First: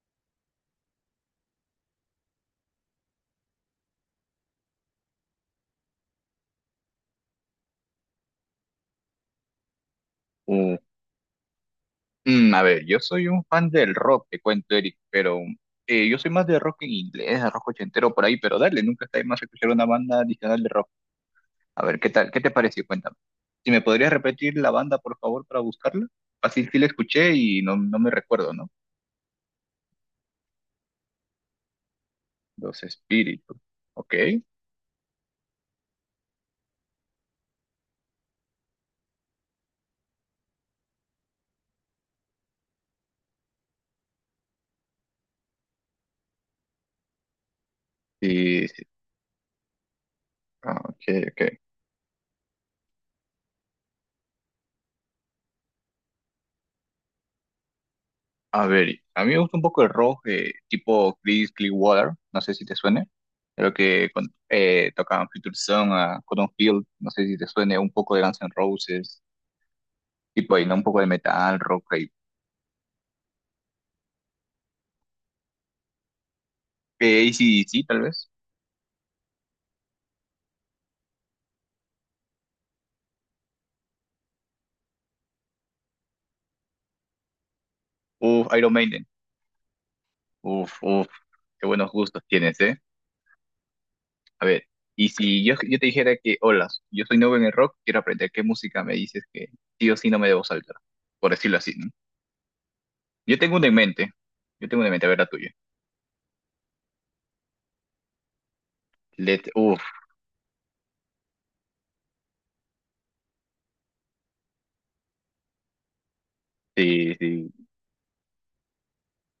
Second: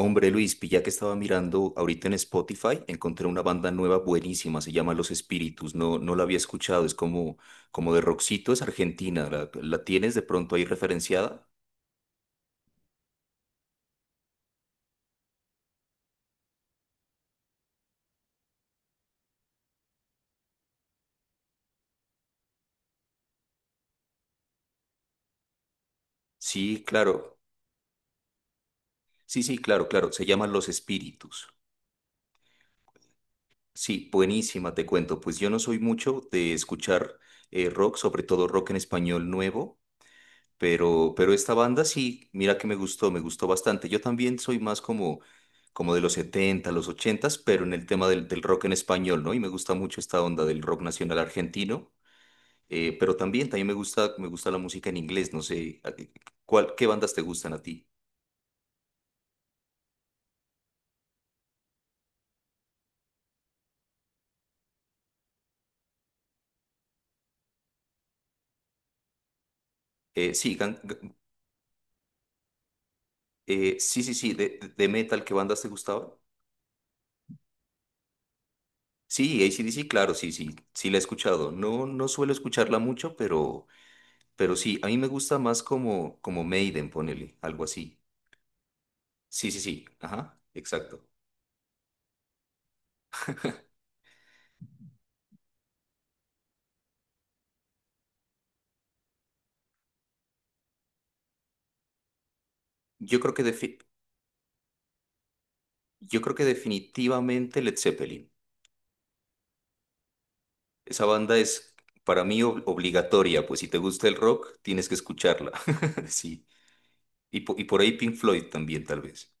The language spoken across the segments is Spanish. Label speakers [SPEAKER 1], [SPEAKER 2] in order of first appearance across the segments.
[SPEAKER 1] Hombre Luis, pilla que estaba mirando ahorita en Spotify, encontré una banda nueva buenísima, se llama Los Espíritus, no, no la había escuchado, es como de rockcito, es argentina, ¿la tienes de pronto ahí
[SPEAKER 2] Uh,
[SPEAKER 1] referenciada?
[SPEAKER 2] a ver, yo soy un fan del rock, te cuento, Eric, pero yo soy más de rock en inglés, de rock ochentero por ahí, pero dale, nunca está de más escuchar una banda adicional de rock. A ver, ¿qué tal? ¿Qué te pareció? Cuéntame. Si me podrías repetir la banda, por favor, para buscarla. Así sí
[SPEAKER 1] Sí,
[SPEAKER 2] la escuché
[SPEAKER 1] claro,
[SPEAKER 2] y no, no me recuerdo, ¿no?
[SPEAKER 1] sí, sí, claro, claro, se llama Los Espíritus.
[SPEAKER 2] Los Espíritus.
[SPEAKER 1] Sí,
[SPEAKER 2] Ok.
[SPEAKER 1] buenísima, te cuento, pues yo no soy mucho de escuchar rock, sobre todo rock en español nuevo. Pero esta banda sí, mira que me gustó bastante. Yo también soy más como de los 70 los 80, pero en el tema del rock
[SPEAKER 2] Sí,
[SPEAKER 1] en
[SPEAKER 2] sí.
[SPEAKER 1] español, ¿no? Y me gusta mucho esta onda del rock
[SPEAKER 2] Ah, ok,
[SPEAKER 1] nacional
[SPEAKER 2] ok.
[SPEAKER 1] argentino. Pero también me gusta la música en inglés, no sé. ¿Qué bandas te gustan a ti?
[SPEAKER 2] A ver, a mí me gusta un poco el rock tipo Chris Clearwater, no sé si te suene. Creo que tocaban Future Song a Cotton Field, no sé si te suene un poco de Guns N' Roses,
[SPEAKER 1] Sí,
[SPEAKER 2] tipo ahí, ¿no? Un poco de metal, rock, ahí.
[SPEAKER 1] sí, sí, sí, de metal, ¿qué bandas te gustaban?
[SPEAKER 2] AC/DC tal vez.
[SPEAKER 1] Sí, AC/DC, claro, sí, sí, sí la he escuchado. No, no suelo escucharla mucho, pero sí, a mí me gusta más como Maiden, ponele, algo así.
[SPEAKER 2] Uf, Iron Maiden.
[SPEAKER 1] Sí, sí, sí. Ajá,
[SPEAKER 2] Uf, uf,
[SPEAKER 1] exacto.
[SPEAKER 2] qué buenos gustos tienes, ¿eh? A ver, y si yo te dijera que, hola, yo soy nuevo en el rock, quiero aprender qué música me dices que sí o sí no me debo saltar, por decirlo así, ¿no?
[SPEAKER 1] Yo creo
[SPEAKER 2] Yo
[SPEAKER 1] que,
[SPEAKER 2] tengo una en
[SPEAKER 1] defi-
[SPEAKER 2] mente, yo tengo una en mente, a ver la tuya.
[SPEAKER 1] yo creo que definitivamente Led Zeppelin.
[SPEAKER 2] Let,
[SPEAKER 1] Esa banda es para mí obligatoria, pues si te gusta el rock, tienes que escucharla. Sí.
[SPEAKER 2] sí,
[SPEAKER 1] Y,
[SPEAKER 2] sí,
[SPEAKER 1] po- y por ahí Pink Floyd también, tal vez.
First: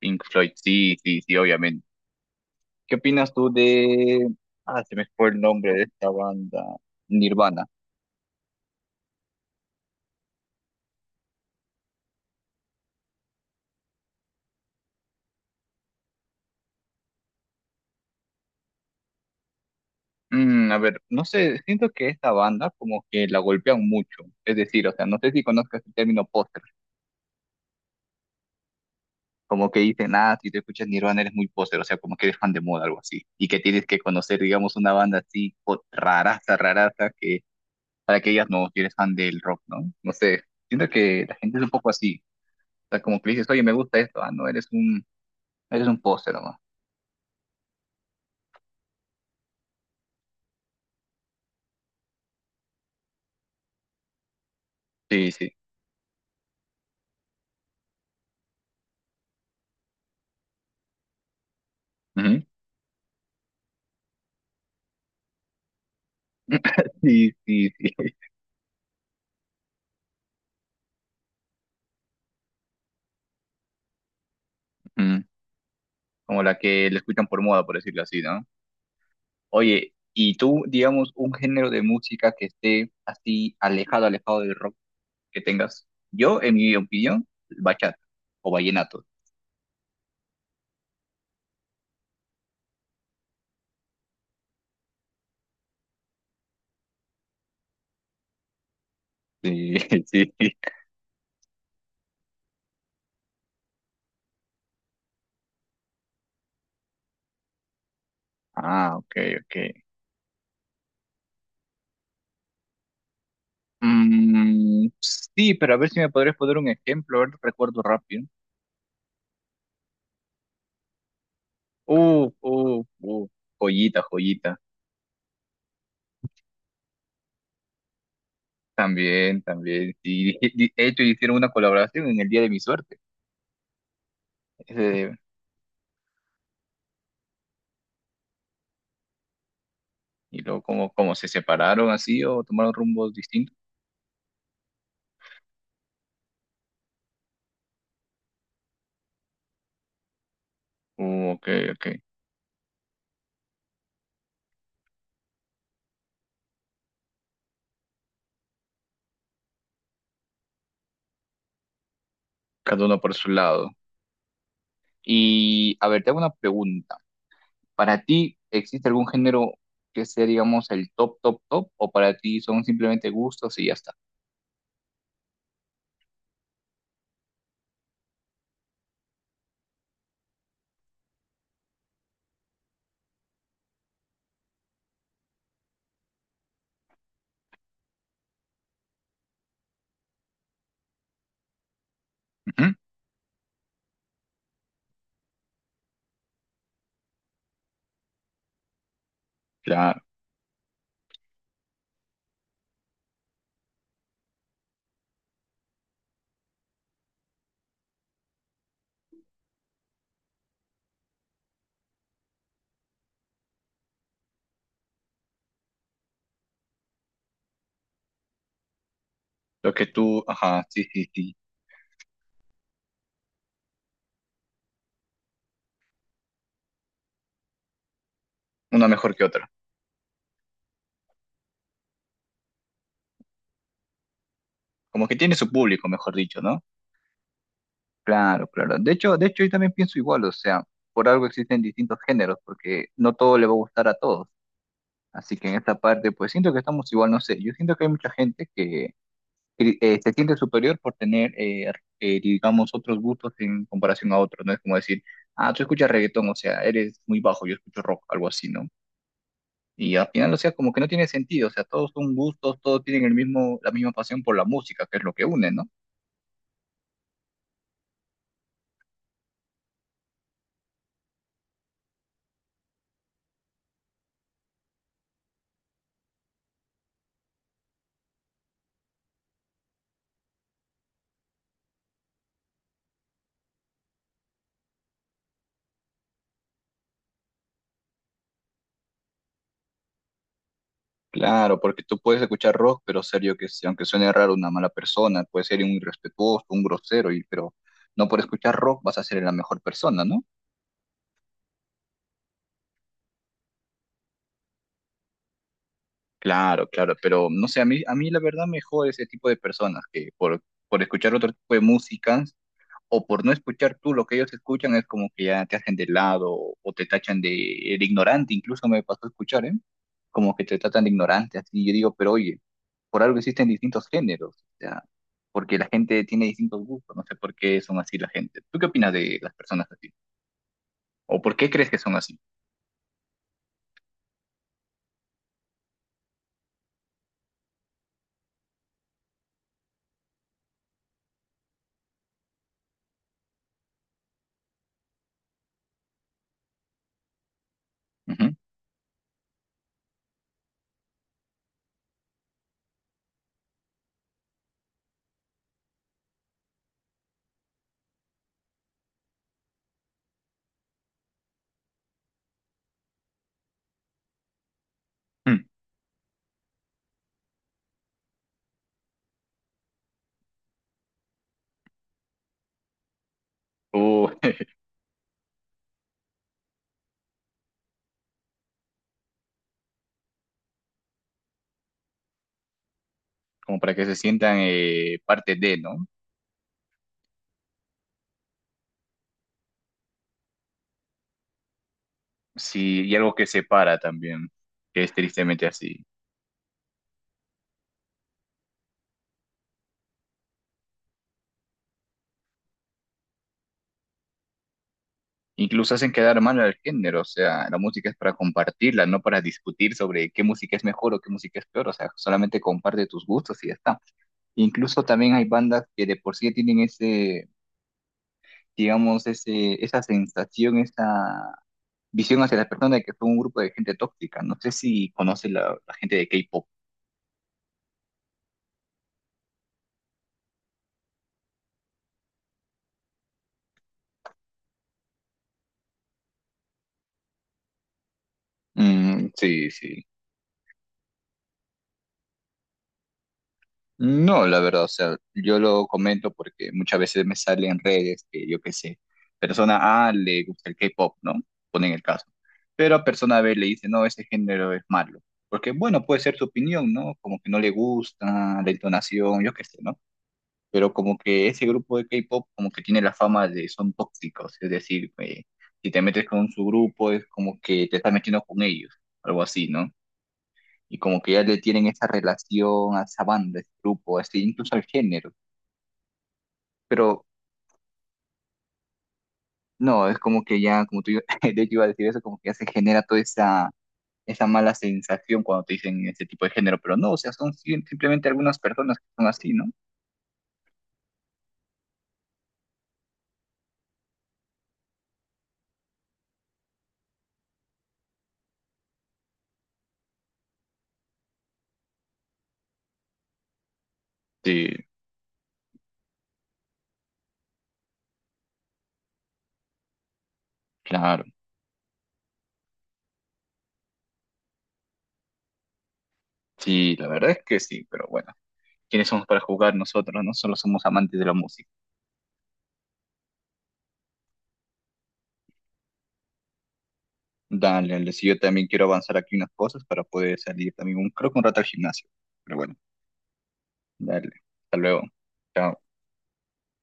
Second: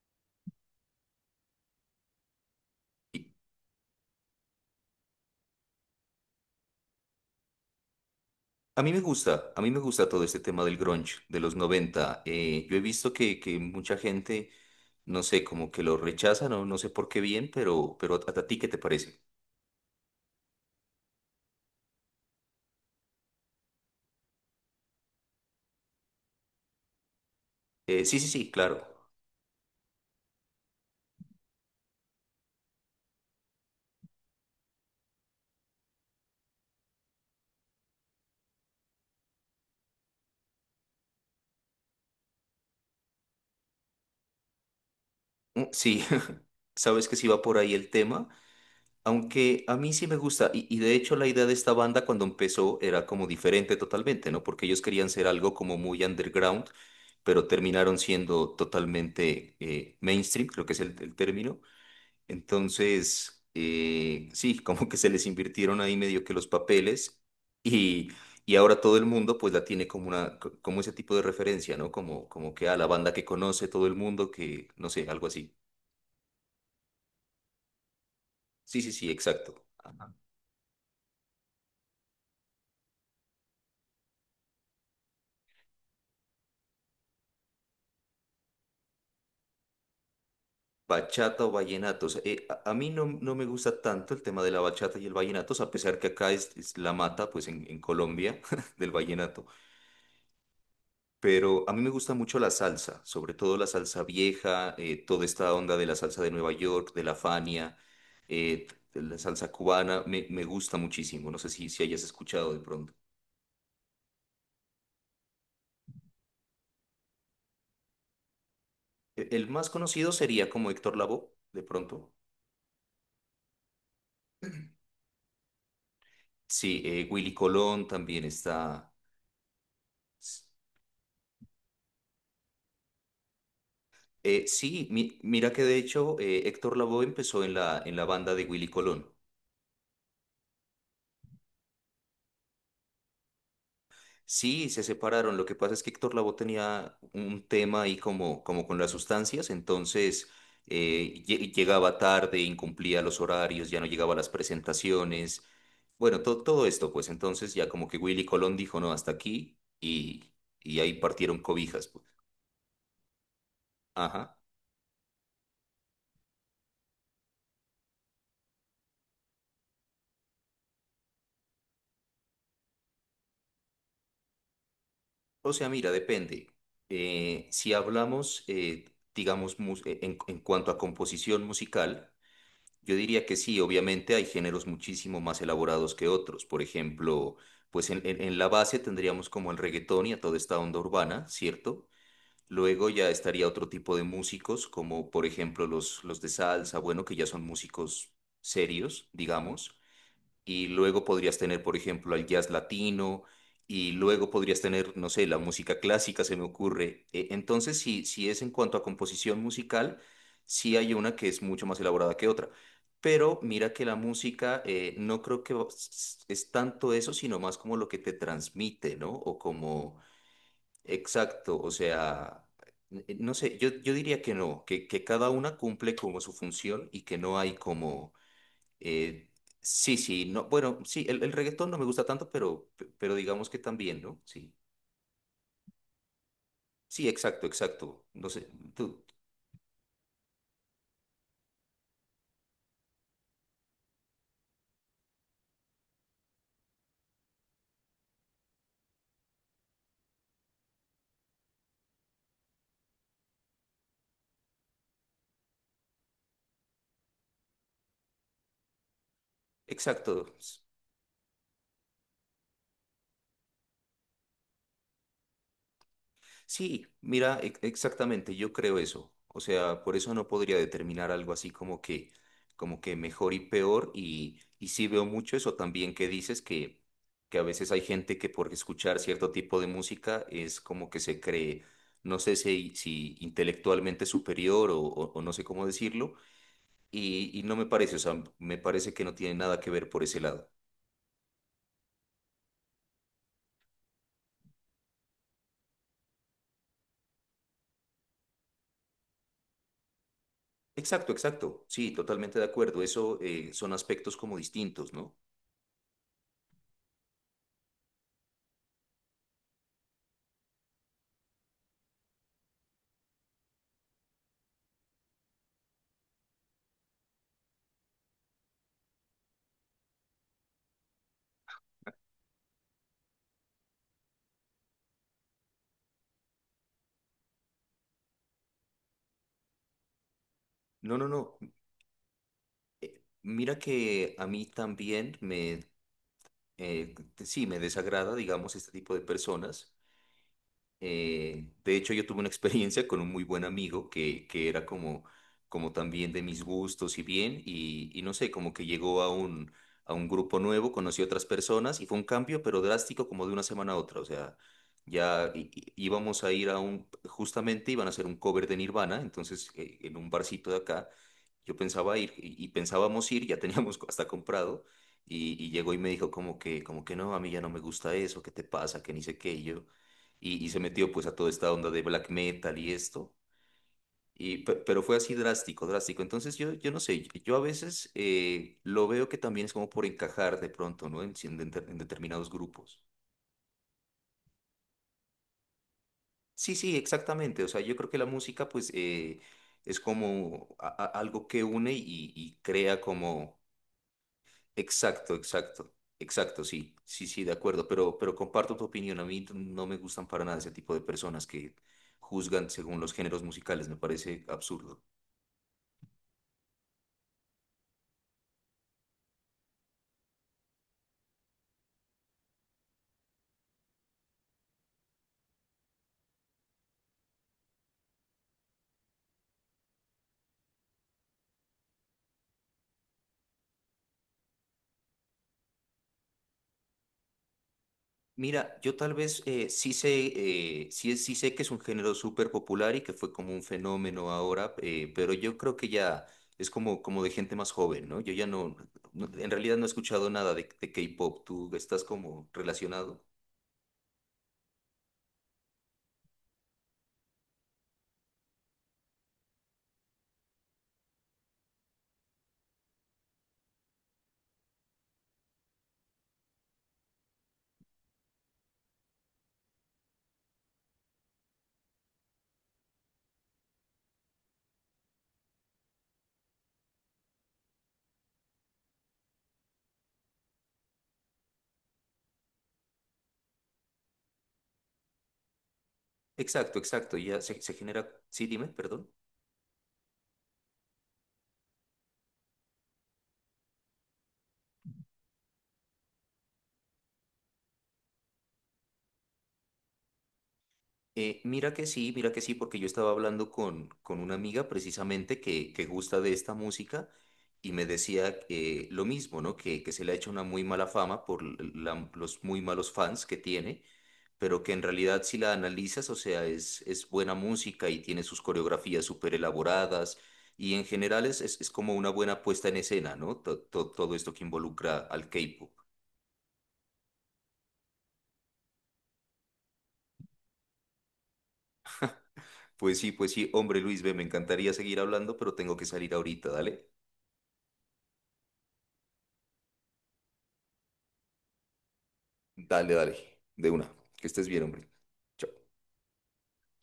[SPEAKER 2] Pink Floyd, sí, sí, sí, obviamente. ¿Qué
[SPEAKER 1] Y
[SPEAKER 2] opinas tú de... Ah, se me fue el nombre de esta banda, Nirvana.
[SPEAKER 1] a mí me gusta todo este tema del grunge de los 90. Yo he visto que mucha gente, no sé, como que lo rechaza, no, no sé por qué bien, pero a ti, ¿qué te parece?
[SPEAKER 2] A ver, no sé, siento que esta banda como que la golpean mucho. Es decir, o sea, no sé si conozcas el término póster.
[SPEAKER 1] Sí, sí, sí, claro.
[SPEAKER 2] Como que dicen, ah, si te escuchas Nirvana eres muy póster, o sea, como que eres fan de moda, algo así. Y que tienes que conocer, digamos, una banda así raraza, raraza, que para que ellas no, si eres fan del rock, ¿no? No sé, siento que la gente es un poco así. O sea, como que le dices, oye, me gusta esto, ah, no, eres un.
[SPEAKER 1] Mm,
[SPEAKER 2] Eres un
[SPEAKER 1] sí.
[SPEAKER 2] póster nomás.
[SPEAKER 1] Sabes que sí va por ahí el tema. Aunque a mí sí me gusta, y de hecho la idea de esta banda cuando empezó era como diferente totalmente, ¿no? Porque ellos querían ser
[SPEAKER 2] Sí,
[SPEAKER 1] algo
[SPEAKER 2] sí.
[SPEAKER 1] como muy underground, pero terminaron siendo totalmente mainstream, creo que es el término.
[SPEAKER 2] Ujú.
[SPEAKER 1] Entonces, sí, como que se les invirtieron ahí medio que los papeles
[SPEAKER 2] Sí, sí,
[SPEAKER 1] y,
[SPEAKER 2] sí.
[SPEAKER 1] y ahora todo el mundo pues la tiene como como ese tipo de referencia, ¿no? Como que a la banda que conoce todo el mundo, que no sé,
[SPEAKER 2] Ujú.
[SPEAKER 1] algo así.
[SPEAKER 2] Como la que le escuchan por moda, por decirlo así, ¿no?
[SPEAKER 1] Sí, sí, sí, exacto.
[SPEAKER 2] Oye, ¿y tú, digamos, un género de música que esté así alejado, alejado del rock que tengas? Yo, en mi opinión, bachata o vallenato.
[SPEAKER 1] Bachata o vallenatos. A mí no, no me gusta tanto el tema de la bachata y el vallenato, o sea, a pesar que acá es la mata, pues en Colombia, del vallenato.
[SPEAKER 2] Sí, sí.
[SPEAKER 1] Pero a mí me gusta mucho la salsa, sobre todo la salsa vieja, toda esta onda de la salsa de Nueva York, de la Fania, eh,
[SPEAKER 2] Ah,
[SPEAKER 1] de
[SPEAKER 2] ok,
[SPEAKER 1] la salsa
[SPEAKER 2] ok.
[SPEAKER 1] cubana, me gusta muchísimo. No sé si hayas escuchado de pronto.
[SPEAKER 2] Mm, sí, pero a ver si me podrías poner un ejemplo, a ver, recuerdo rápido.
[SPEAKER 1] El más conocido sería como Héctor Lavoe, de pronto.
[SPEAKER 2] Uh, uh, uh, joyita, joyita.
[SPEAKER 1] Sí, Willy Colón también está.
[SPEAKER 2] También, también. Y de hecho hicieron una colaboración en el día de mi suerte.
[SPEAKER 1] Sí, mi-
[SPEAKER 2] Ese-
[SPEAKER 1] mira que de hecho Héctor Lavoe empezó en la banda de Willy Colón.
[SPEAKER 2] y luego como, como se separaron así o tomaron rumbos distintos.
[SPEAKER 1] Sí, se separaron. Lo que pasa es que Héctor Lavoe tenía un tema ahí como con las sustancias, entonces
[SPEAKER 2] Ok,
[SPEAKER 1] llegaba
[SPEAKER 2] ok.
[SPEAKER 1] tarde, incumplía los horarios, ya no llegaba a las presentaciones. Bueno, todo esto, pues entonces ya como que Willy Colón dijo no, hasta aquí y ahí partieron cobijas, pues.
[SPEAKER 2] Cada uno por su lado.
[SPEAKER 1] Ajá.
[SPEAKER 2] Y a ver, te hago una pregunta. ¿Para ti existe algún género que sea, digamos, el top, top, top? ¿O para ti son simplemente gustos y ya está?
[SPEAKER 1] O sea, mira, depende. Si hablamos, digamos, en cuanto a composición musical, yo diría que sí, obviamente hay géneros muchísimo más elaborados que otros. Por ejemplo, pues en la base tendríamos como el reggaetón y a toda esta onda urbana, ¿cierto?
[SPEAKER 2] Ujú,
[SPEAKER 1] Luego ya estaría otro tipo de músicos, como por ejemplo los de salsa, bueno, que ya son músicos serios, digamos,
[SPEAKER 2] claro.
[SPEAKER 1] y luego podrías tener, por ejemplo, al jazz latino, y luego podrías tener, no sé, la música clásica, se me ocurre. Entonces, si es en cuanto a composición musical, sí hay una que es mucho más elaborada que otra. Pero mira que la música no creo que es tanto eso, sino más como lo que te transmite, ¿no? O
[SPEAKER 2] Lo que
[SPEAKER 1] como,
[SPEAKER 2] tú, ajá, sí, sí, sí.
[SPEAKER 1] exacto, o sea, no sé, yo diría que no, que cada una cumple como su función y que no hay como
[SPEAKER 2] Una mejor que
[SPEAKER 1] eh,
[SPEAKER 2] otra.
[SPEAKER 1] sí, sí, no, bueno, sí, el reggaetón no me gusta tanto, pero digamos que también, ¿no? Sí,
[SPEAKER 2] Como que tiene su público, mejor dicho, ¿no?
[SPEAKER 1] sí, exacto, exacto. No
[SPEAKER 2] Claro,
[SPEAKER 1] sé,
[SPEAKER 2] claro.
[SPEAKER 1] tú,
[SPEAKER 2] De hecho, yo también pienso igual, o sea, por algo existen distintos géneros, porque no todo le va a gustar a todos. Así que en esta parte, pues siento que estamos igual, no sé, yo siento que hay mucha gente que se siente superior por tener, digamos, otros gustos en comparación a otros, ¿no? Es como decir, ah, tú escuchas reggaetón, o sea, eres muy bajo, yo escucho rock, algo así, ¿no? Y al final,
[SPEAKER 1] exacto.
[SPEAKER 2] o sea, como que no tiene sentido, o sea, todos son gustos, todos tienen el mismo, la misma pasión por la música, que es lo que une, ¿no?
[SPEAKER 1] Sí, mira, exactamente, yo creo eso. O sea, por eso no podría determinar algo así como que, mejor y peor. Y sí veo mucho eso también que dices que a veces hay gente que por escuchar cierto tipo de música es como que se cree, no sé si intelectualmente superior o o no sé cómo decirlo. Y no me parece, o sea, me parece que no tiene nada que ver por ese lado.
[SPEAKER 2] Claro, porque tú puedes escuchar rock, pero serio que sí, aunque suene raro una mala persona, puede ser un irrespetuoso, un grosero, y, pero no por escuchar rock vas a ser la mejor persona, ¿no?
[SPEAKER 1] Exacto, exacto. Sí, totalmente de acuerdo. Eso son aspectos como distintos, ¿no?
[SPEAKER 2] Claro, claro, pero no sé, a mí la verdad me jode ese tipo de personas que por escuchar otro tipo de música o por no escuchar tú lo que ellos escuchan es como que ya te hacen de lado o te tachan de ignorante, incluso me pasó a escuchar, ¿eh? Como que te tratan de ignorante, así yo digo, pero oye. Por algo existen distintos géneros, o sea, porque la gente tiene distintos gustos, no sé por qué son así la gente. ¿Tú qué opinas de las personas así?
[SPEAKER 1] No, no,
[SPEAKER 2] ¿O por
[SPEAKER 1] no.
[SPEAKER 2] qué crees que son así?
[SPEAKER 1] Mira que a mí también eh, sí, me desagrada, digamos, este tipo de personas. De hecho, yo tuve una experiencia con un muy buen amigo que era como también de mis gustos y bien, y no sé,
[SPEAKER 2] Ujú.
[SPEAKER 1] como que llegó a un, grupo nuevo, conoció otras personas y fue un cambio, pero drástico como de una semana a otra. O sea, ya íbamos a ir justamente iban a hacer un cover de Nirvana, entonces en un barcito de acá, yo pensaba ir y pensábamos ir, ya teníamos hasta comprado, y,
[SPEAKER 2] Mm.
[SPEAKER 1] y llegó y me dijo como que no, a mí ya no me gusta eso, ¿qué te pasa? Que ni sé qué, y yo y se metió pues a toda esta onda de black metal y esto,
[SPEAKER 2] O
[SPEAKER 1] pero fue así drástico, drástico. Entonces yo no sé, yo a veces lo veo que también es como por encajar de pronto, ¿no? En, si en de- en determinados grupos.
[SPEAKER 2] como para que se sientan parte de, ¿no?
[SPEAKER 1] Sí, sí, exactamente. O sea, yo creo que la música pues es como algo que une y crea
[SPEAKER 2] Sí, y algo que
[SPEAKER 1] como...
[SPEAKER 2] separa también, que es
[SPEAKER 1] Exacto,
[SPEAKER 2] tristemente
[SPEAKER 1] exacto.
[SPEAKER 2] así.
[SPEAKER 1] Exacto, sí, sí, sí, de acuerdo, pero comparto tu opinión. A mí no me gustan para nada ese tipo de personas que juzgan según los géneros musicales, me parece absurdo.
[SPEAKER 2] Incluso hacen quedar mal al género, o sea, la música es para compartirla, no para discutir sobre qué música es mejor o qué música es peor, o sea, solamente comparte tus gustos y ya está. Incluso también hay bandas que de por sí tienen ese digamos, ese, esa sensación, esa visión hacia la persona de que fue un grupo de gente tóxica. No sé si conoce la, la gente de K-pop.
[SPEAKER 1] Mira, yo tal vez sí sé, sí, sí sé que es un género súper popular y que fue como un fenómeno ahora, pero yo creo que ya es como de gente más joven, ¿no? Yo ya no,
[SPEAKER 2] Mm,
[SPEAKER 1] en
[SPEAKER 2] sí,
[SPEAKER 1] realidad no he
[SPEAKER 2] sí.
[SPEAKER 1] escuchado nada de K-pop, tú estás como relacionado.
[SPEAKER 2] No, la verdad, o sea, yo lo comento porque muchas veces me sale en redes que yo qué sé, persona A le gusta el K-pop, ¿no? Ponen el caso. Pero a persona B le dice, no, ese género es malo. Porque, bueno, puede ser su opinión, ¿no? Como que no le gusta, la entonación, yo qué sé, ¿no? Pero como que ese grupo de K-pop como que tiene la fama de son tóxicos, es decir, si te metes con su grupo es como que te estás metiendo con ellos, algo así, ¿no? Y como que ya le tienen esa relación a esa banda, a ese grupo, así, incluso al género,
[SPEAKER 1] Exacto, exacto,
[SPEAKER 2] pero
[SPEAKER 1] ya se genera, sí, dime, perdón.
[SPEAKER 2] no, es como que ya, como tú, de hecho iba a decir eso, como que ya se genera toda esa, esa mala sensación cuando te dicen ese tipo de género, pero no, o sea, son simplemente algunas personas que son así, ¿no?
[SPEAKER 1] Mira que sí, porque yo estaba hablando con una amiga precisamente que gusta de esta música y me decía que lo mismo, ¿no? Que se le ha hecho una muy mala fama por los muy malos fans que tiene, pero
[SPEAKER 2] Sí,
[SPEAKER 1] que en realidad si la analizas, o sea, es buena música y tiene sus coreografías súper elaboradas y en general
[SPEAKER 2] claro,
[SPEAKER 1] es como una buena puesta en escena, ¿no? Todo esto que involucra al K-pop.
[SPEAKER 2] sí, la verdad es que sí, pero bueno. Quiénes somos para jugar nosotros, ¿no? Solo somos amantes de la música.
[SPEAKER 1] Pues sí, hombre Luis, ve, me encantaría seguir hablando, pero tengo que salir ahorita, dale.
[SPEAKER 2] Dale, dale, si yo también quiero avanzar aquí unas cosas para poder salir también, un, creo que un rato al gimnasio. Pero bueno,
[SPEAKER 1] Dale, dale, de una. Que
[SPEAKER 2] dale,
[SPEAKER 1] estés bien,
[SPEAKER 2] hasta
[SPEAKER 1] hombre.
[SPEAKER 2] luego.
[SPEAKER 1] Chao.
[SPEAKER 2] Chao.